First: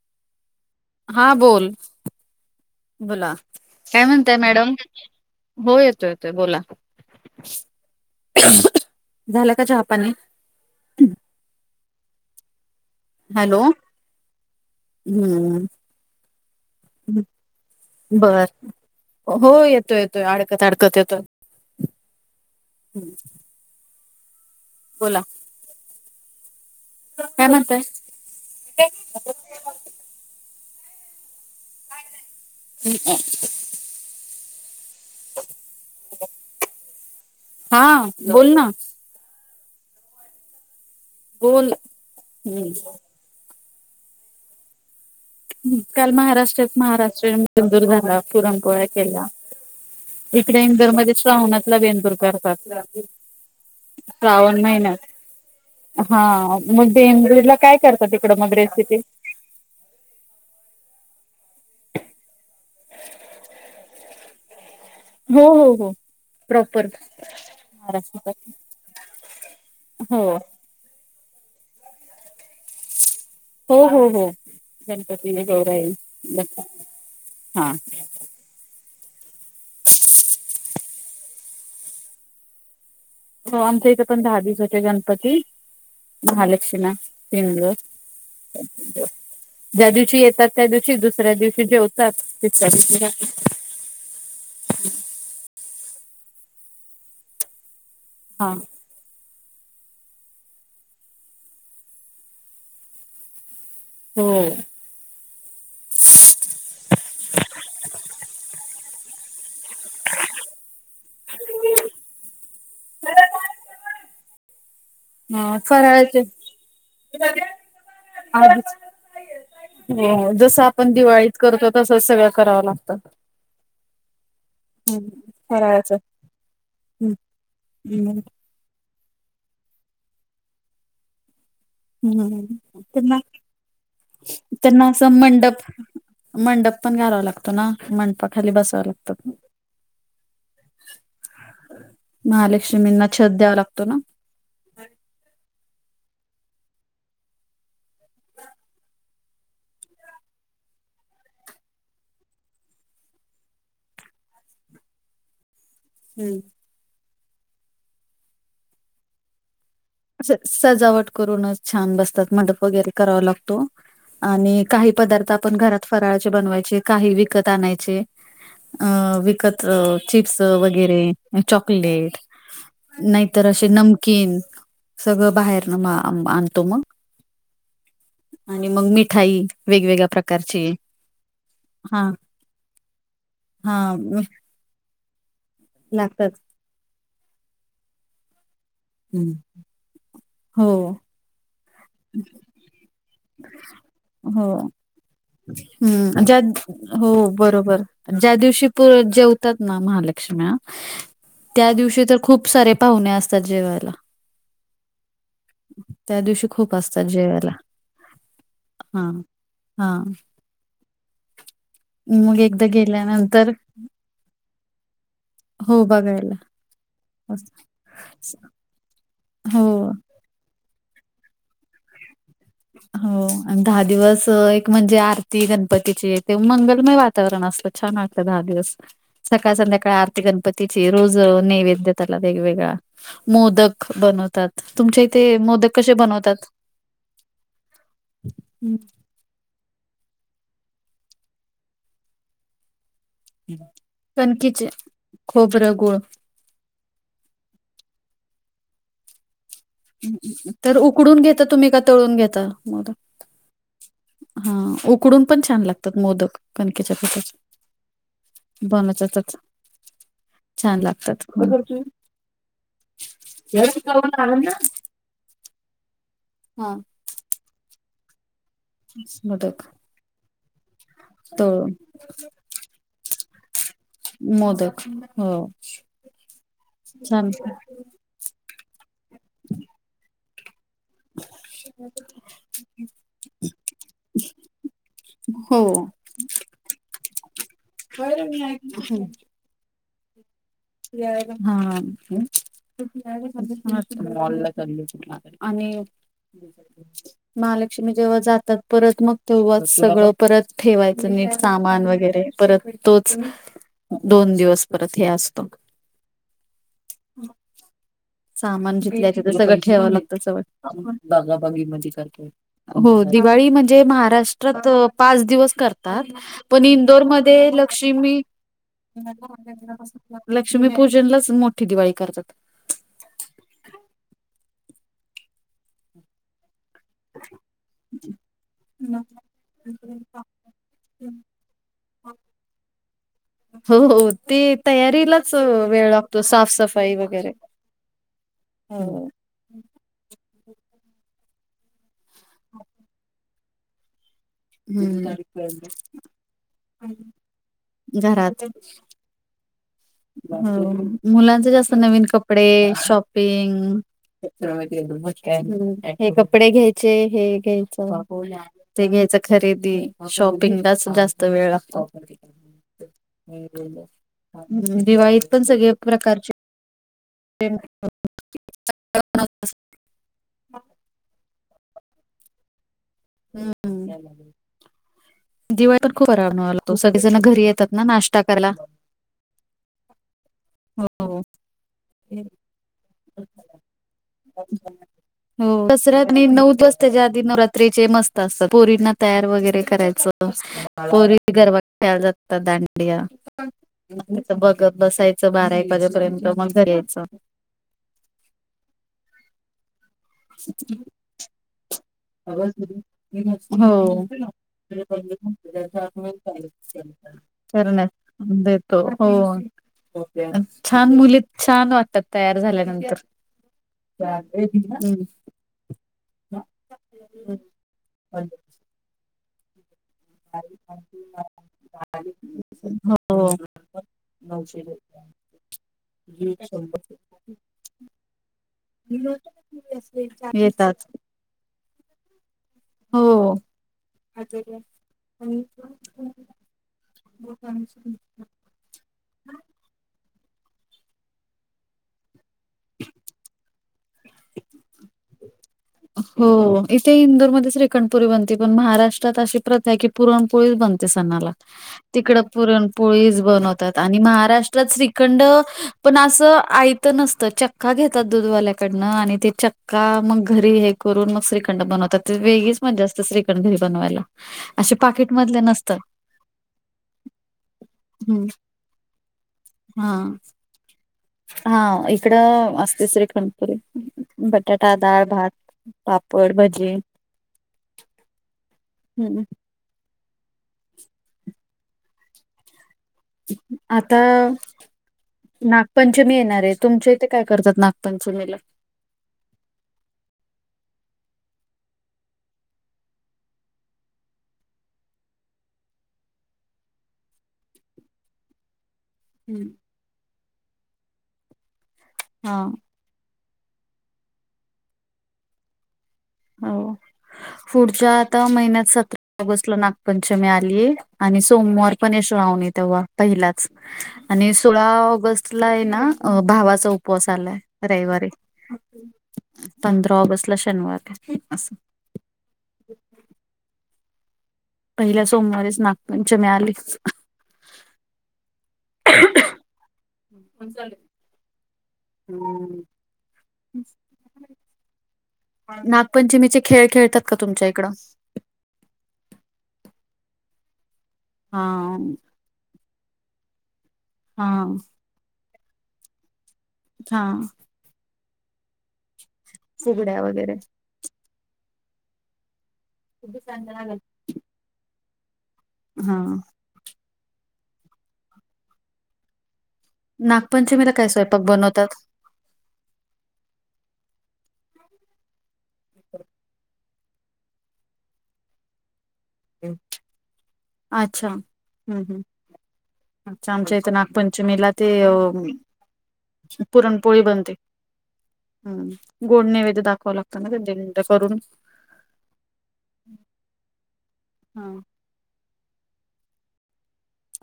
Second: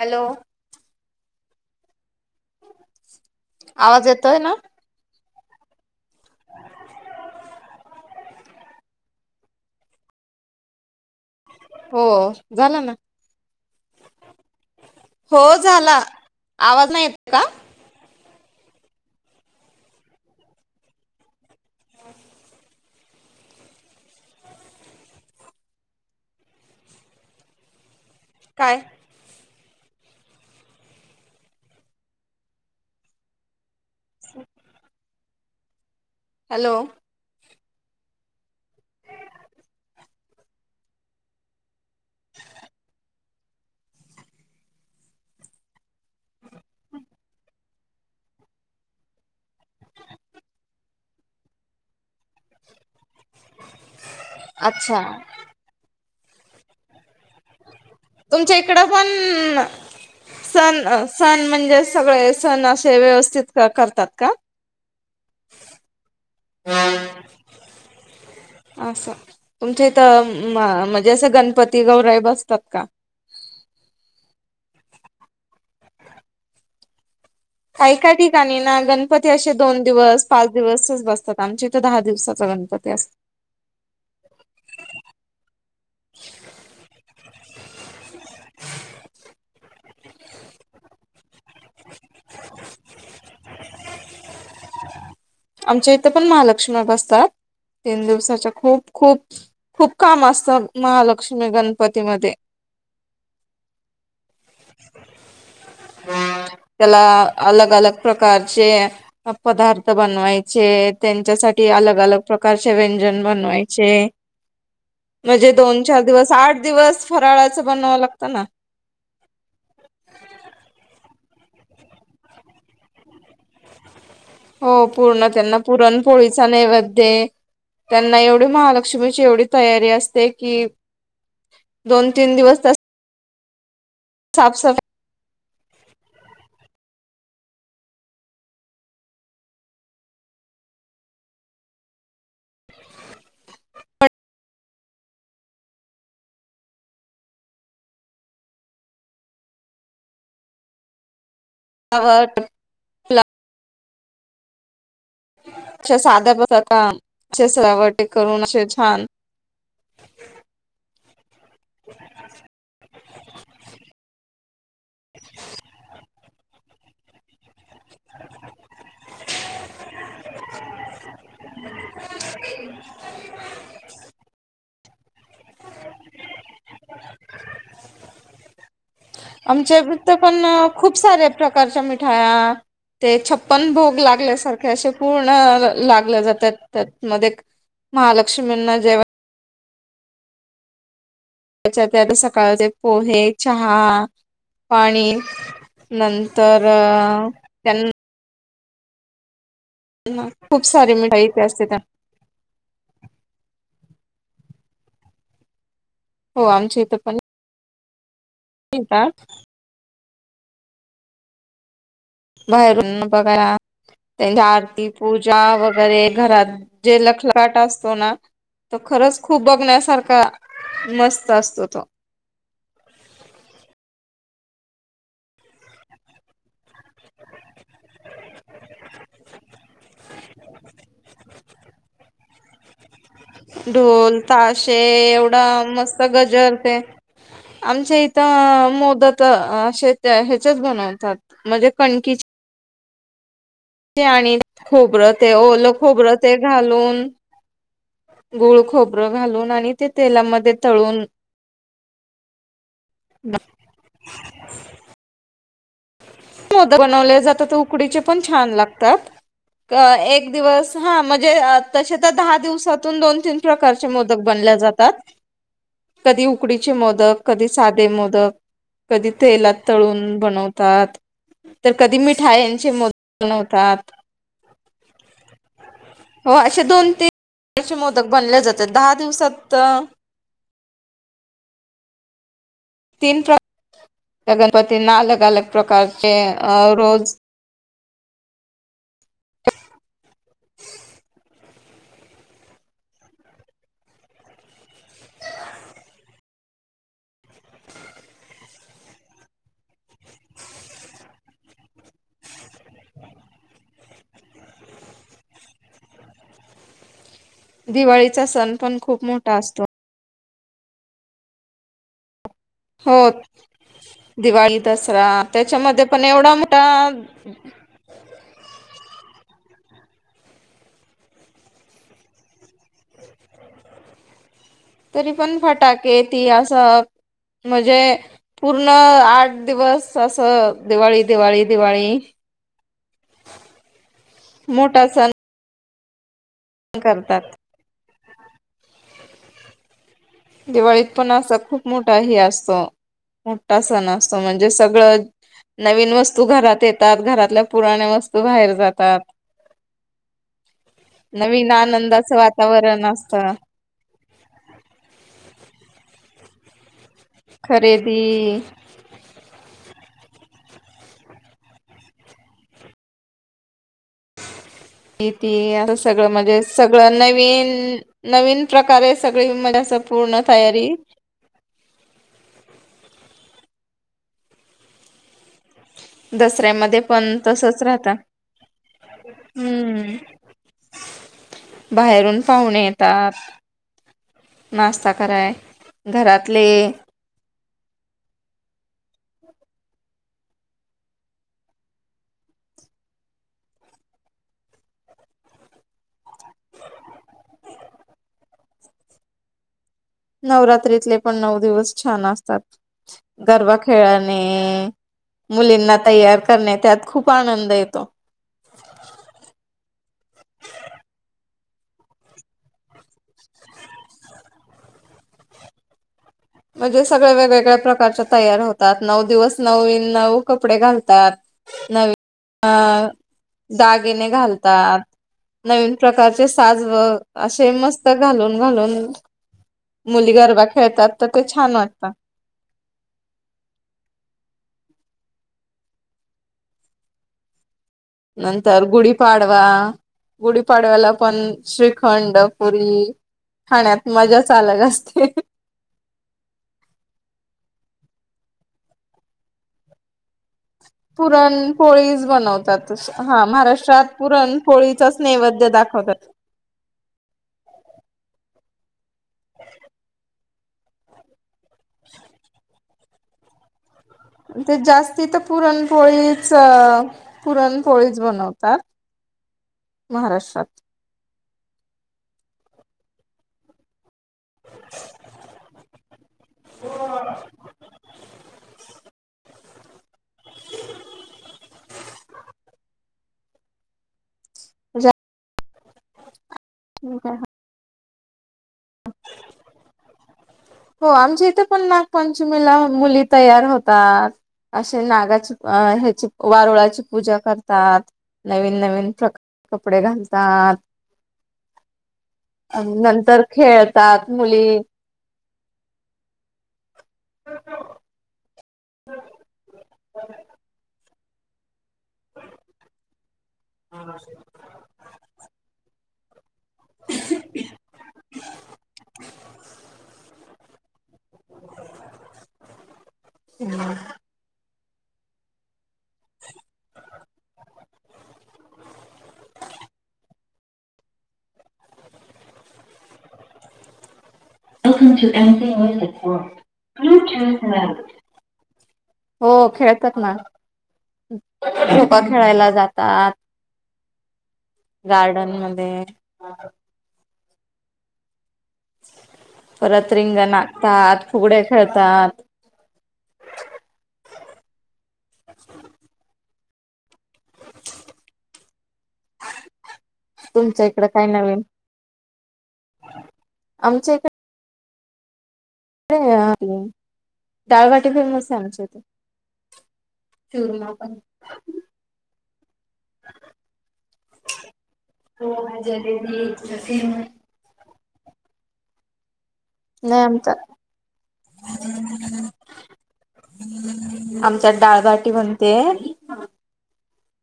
Hello हा बोल बोला काय आवाज म्हणताय येतोय ना मॅडम हो येतो येतोय बोला झाला का चहापानी हो झाला ना हॅलो हो हम्म झाला आवाज नाही येत का बर हो येतोय येतोय अडकत अडकत येतोय हम्म बोला काय म्हणताय काय [unintelligible] हम् हम [unintelligible] [inaudible] [inaudible] हॅलो हा बोल ना बोल हम् काल महाराष्ट्रात महाराष्ट्रीयन बेंदूर झाला पुरणपोळ्या केल्या, इकडे इंदूर मध्ये श्रावणातला बेंदूर कर श्रावण अच्छा महिन्यात हा, मग बेंदूरला काय करता तिकड मग रेसिपी? हम्म सण, सण म्हणजे सगळे सण असे व्यवस्थित करतात का? हो, हो, हो प्रॉपर. महाराष्ट्रासाठी असं, तुमच्या इथ म्हणजे असं गणपती गौराई बसतात का? हो, हो, हो गणपती गौराई बसतात. ऐका की ठिकाणी ना गणपती दोन दिवस, पाच दिवसच बसतात आमच्या इथं दहा दिवसाचा गणपती असतो. हो आमच्या इथे पण दहा दिवसाचे गणपती महालक्ष्णा सिंंग ज्या दिवशी येतात त्या दिवशी दुसऱ्या दिवशी जेवतात, तिसऱ्या दिवशी [unintelligible] आमच्या इथं पण महालक्ष्मी, बसतात तीन दिवसाच्या हा खूप खूप, खूप काम असतात महालक्ष्मी गणपतीमध्ये. [unintelligible] हो [unintelligible] त्येला अलग, अलग प्रकारचे पदार्थ बनवायचे त्येच्यासाठी अलग अलग प्रकारचे व्यंजन बनवायचे. म्हणजे ह दोन चार फराळाचे दिवस, आठ दिवस फराळाचं बनवाव लागतं ना. आधीच हो जस आपण दिवाळीत करतो, तसच सगळं कराव लागतं. हो पूर्ण त्यांना फराळाचं पुरणपोळीचा नैवैद्य त्यांन हम्म एव वढी महालक्ष्मीची एवढी तयारी असते की दोन तीन हम्म, दिवस त्या त्येना त्येना अस मंडप, मंडप पण घालावा लागतो ना, मंडपाखाली बसाव लागतं. [unintelligible] महालक्ष्मींना छत द्यावा लागतो ना. आवट असा साध्या हम्म. पद्धत [unintelligible] सजावट करून असे छान सजावट करूनच छान बसतात मंडप वगैरे करावा लागतो आणि काही पदार्थ आपण घरात फराळाचे बनवायचे काही विकत आणायचे. अ विकत अ, चिप्स वगैरे चॉकलेट. नाहीतर अशे नमकीन सगळं बाहेरन म आणतो मंग [unintelligible] मिठाई [unintelligible] आमच्या वेगवेगळ्या इथं पण प्रकारची खूप साऱ्या प्रकारच्या हा मिठाया ते छप्पन हा भोग लागल्या सारख अशे पूर्ण लागले लागतात. जातात, त्या मध्ये महालक्ष्मीना जेव्हा हम्, हो त्याच्यात आत सकाळचे पोहे, चहा, हो पाणी हम्म ज्या नंतर हो बरोबर त्यांनं ज्या दिवशी जेवतात ना महालक्ष्मी खूप सारी मिठाई इथे असते त्या दिवशी तर खूप सारे पाहुणे असतात जेवायला. हो दिवशी खूप आमच्या इथं असतात पण जेवायला. हा येतात हा मग एकदा बाहेरून गेल्यानंतर बघायला. त्यांची आरती पूजा हो वगैरे बघायला. घरात जे लखलखाट असते. असतो ना तो खरंच खूप हो. बघण्यासारखा मस्त असतो तो, हो आणि दहा दिवस एक म्हणजे आरती गणपतीची ते मंगलमय वातावरण असत. छान वाटत दहा दिवस सकाळ, संध्याकाळ आरती गणपतीची रोज नैवेद्य त्याला वेगवेगळा मोदक बनवतात. ढोल-ताशे तुमच्या इथे एवढा मोदक कसे मस्त बनवतात? गजर ते आमच्या हं. इथं मोदक अस हेच्यात बनवतात म्हणजे कणकिच्या हम् आणि खोबरं ते ओलं गुळ. खोबरं ते घालून गुळ, खोबरं घालून आणि ते तेलामध्ये तर तळून उकडून घेता तुम्ही का तळून घेता मोदक हा उकडून पण छान लागत मोदक बनवले जातात. तर उकडीचे पण छान लागतात. बनवतातच अ एक दिवस छान हा लागतात. म्हणजे हं, प्रकारचे? तसे तर दहा दिवसातून दोन तीन प्रकारचे मोदक बनल्या जातात. कधी उकडीचे हां. मोदक, कधी साधे मोदक कधी मोदक तेलात तळून बनवतात. तर तळून कधी मिठायांंचे मोदक बनवतात. मोदक हो हो असे दोन छान तीन चे मोदक बनले जातात. दहा दिवसात ह [unintelligible] तीन प्र गणपतींना अलग-अलग हो. प्रकारचे रोज [unintelligible] हम् [inaudible] आणि महालक्ष्मी जेव्हा जातात. परत मग तेव्हा सगळं परत ठेवायचं नीट सामान वगैरे, परत तोच दोन दिवस परत हे असतो. दिवाळीचा सण पण सामान खूप जितल्या-तिथं मोठा तर सगळं असतो. ठेवं लागतव [unintelligible] हो दिवाळी म्हणजे, दिवाळी, महाराष्ट्रात दसरा पाच दिवस त्याच्यामध्ये करतात पण एवढा पण मोठा इंदोरमध्ये लक्ष्मी-------लक्ष्मी पूजनलाच मोठी दिवाळी करतात. तरी पण फटाके ती अस, म्हणजे पूर्ण आठ दिवस असं दिवाळी, दिवाळी, दिवाळी [unintelligible] हो हो ते मोठा तयारी सण अस वेळ लागतो साफसफाई करतात वगैरे, हो दिवाळीत पण असा खूप मोठा हे असतो. मोठा सण असतो म्हणजे म्हणजे सगळं हम्म नवीन वस्तू घरात येतात घरातल्या पुराण्या वस्तू घरात बाहेर जातात. हो मुलांच नवीन जास्त नवीन आनंदाचं कपडे वातावरण असतं शॉपिंग हे कपडे घ्यायचे. हे घ्यायचं. खरेदी ते घ्यायचं खरेदी शॉपिंगलाच जास्त वेळ लागतो. [unintelligible] हे दिवाळीत ते पण सगळे असं सगळं म्हणजे प्रकारचे सगळं नवीन, नवीन प्रकारे सगळी [unintelligible] असं पूर्ण तयारी [unintelligible] दिवाळीत पण खूप [unintelligible] दसऱ्यामध्ये सगळे पण जण घरी तसच येतात ना राहत नाश्ता करायला. हम्म. हो. बाहेरून पाहून येतात. नाश्ता [unintelligible] कराय तसं घरातले पोरींना तयार वगैरे करायचं पोरी गरबा खेळायला जातात दांडिया, बघत बसायच बारा एक वाजेपर्यंत, मग घरी यायचं. नवरात्रीतले पण नऊ दिवस छान असतात, गरबा हो खेळाणे मुलींना तयार करणे, त्यात खूप आनंद येतो. करण्यात देतो हो. छान मुली! छान वाटतात तयार झाल्यानंतर. [unintelligible] म्हणजे सगळ वेगवेगळ्या प्रकारच्या तयार होतात. नऊ दिवस नवीन नऊ कपडे घालतात, नवी अ हो दागिने घालतात नवीन प्रकारचे साज व, असे मस्त घालून घालून मुली गरबा येतात खेळतात, तर ते छान वाटतात! हो [unintelligible] [unintelligible] नंतर गुढीपाडवा, गुढीपाडव्याला पण श्रीखंड पुरी खाण्यात मजाच अलग असते! हो, इथे इंदोरमध्ये श्रीखंड पुरी बनते, पण महाराष्ट्रात अशी प्रथा आहे की पुरणपोळीच बनते सणाला, पुरण पोळीच तिकडे बनवतात पुरणपोळीच हा बनवतात. महाराष्ट्रात आणि पुरण महाराष्ट्रात श्रीख पोळीचाच श्रीखंड नैवेद्य पण दाखवतात. असं आइत आईत नसत. चक्का घेतात दूधवाल्याकडनं आणि ते चक्का मग घरी हे करून मग श्रीखं श्रीखंड बनवतात, वेगळीच मजा असते श्रीखंड घरी बनवायला. ते असे जास्ती तर पाकिटमधले नसतात. पुरणपोळीच, पुरणपोळीच हं. बनवतात. महाराष्ट्रात. हा इकड असते श्रीखंणपुरी. बटाटा, दाळ, भात, पापड, भजे हम्म. आता नागपंचमी येणार आहे, तुमच्या इथे काय करतात नाग पंचमीेला? [inaudible] हो, आमच्या इथे पण नागपंचमीला मुली तयार होतात असे नागाची, अ ह्याची, वारुळाची पूजा करतात. नवीन नवीन प्रक हम्म. कपडे घालतात, हा आणि नंतर खेळतात मुली. हो पुढच्या आठव्या महिन्यात सतरा ऑगस्टला नागपंचमी आली. आणि सोमवार पण आहे श्रावणी तेव्हा पहिलाच आणि सोळा ऑगस्ट ला आहे ना, अ भावाचा उपवास आलाय रविवारी. पंधरा ला ऑगस्टला शनिवारी आहे? अस ह् पहिल्या सोमवारीेच नागपंचमी आलीच? हम् त खेळ खेळतात का तुमच्या इकडं [unintelligible] हो खेळतात ना, हा झोोका खेळायला जातात. हा गार्डन मध्ये, हा. परत फुगड्या रिंग वगैरे आकतात फुगड्या खेळतात. खुप चांगल लागत? अच्छा,. हा तुमच्या नागपंचमीला इकडे काय? स्वयंपाक नवीन बनवतात. आमच्या येथे.. डाळबाटी फेमस आहे? आमच्या इथे, चूरमा पण अच्छा, हम्म हम्म अच्छा आमच्या इथं नागपंचमीला ते, अ पोहा, जिलेबी, पुरणपोळी सफरचंद. बनते. हम गोड नेवैद्य दाखवावं नाही लागतं आमच्या ना दिंड करून, आमच्यात हां. डाळबाटी बनते?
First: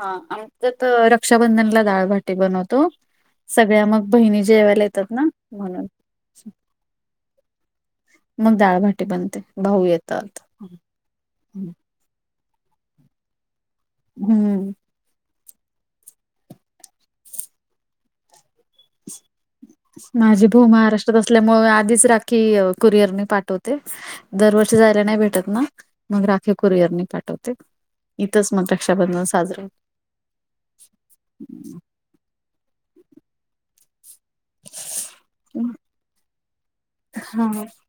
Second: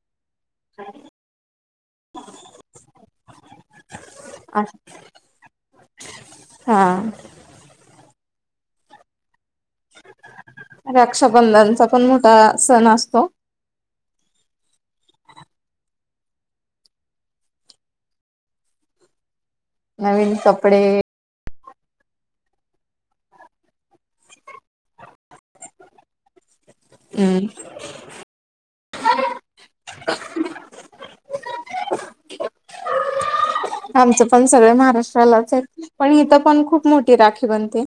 हा आमच्यात रक्षाबंधनला डाळभाटी बनवतो.? सगळ्या मग बहिणी जेवायला येतात. ना म्हणून हां. मग, डाळभाटी बनते भाऊ येतात. रक्षाबंधनचा पण मोठा सण असतो. हम्म. नवीन माझी भाू कपडे महाराष्ट्र असल्यामुळे आधीच राखी कुरियर मी पाठवते? दरवर्षी जायला नाही भेटत. मग राखी कुरिअरनी हम्म पाठवते. इथंच मग, रक्षाबंधन साजरं होतं? आमचं पण सगळ महाराष्ट्रालाच आहे पण इथं पण खूप मोठी राखी हां. बनते.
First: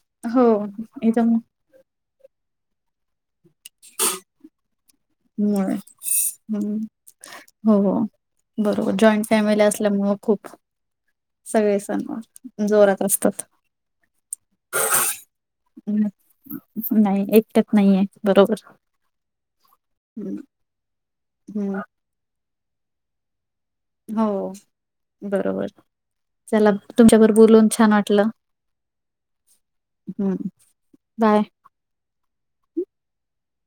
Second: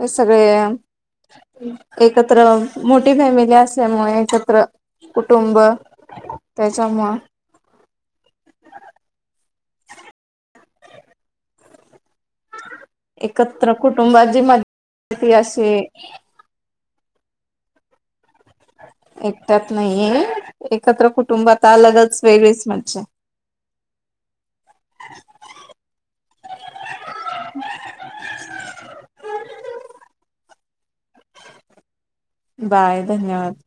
हे सगळे.. हो एकत्र मोठी फॅमिली असल्यामुळे एकत्र म कुटुंब हम्म त्याच्यामुळं हो हो, बरोबर जॉईंट फॅमिली असल्यामुळं खूप सगळे सणवार एकत्र कुटुंबाचीी मज्जा अशीय, हम्म. नाही एकट. नाहीये बरोबर एकट्यात नाहीये हम्म एकत्र कुटुंबात हम्म. अलगच वेगळीच म्ज्जा. हो बरोबर? चला तुमच्याबर बोलून छान वाटलं? हम्म बाय! ! बाय धन्यवाद, ! !?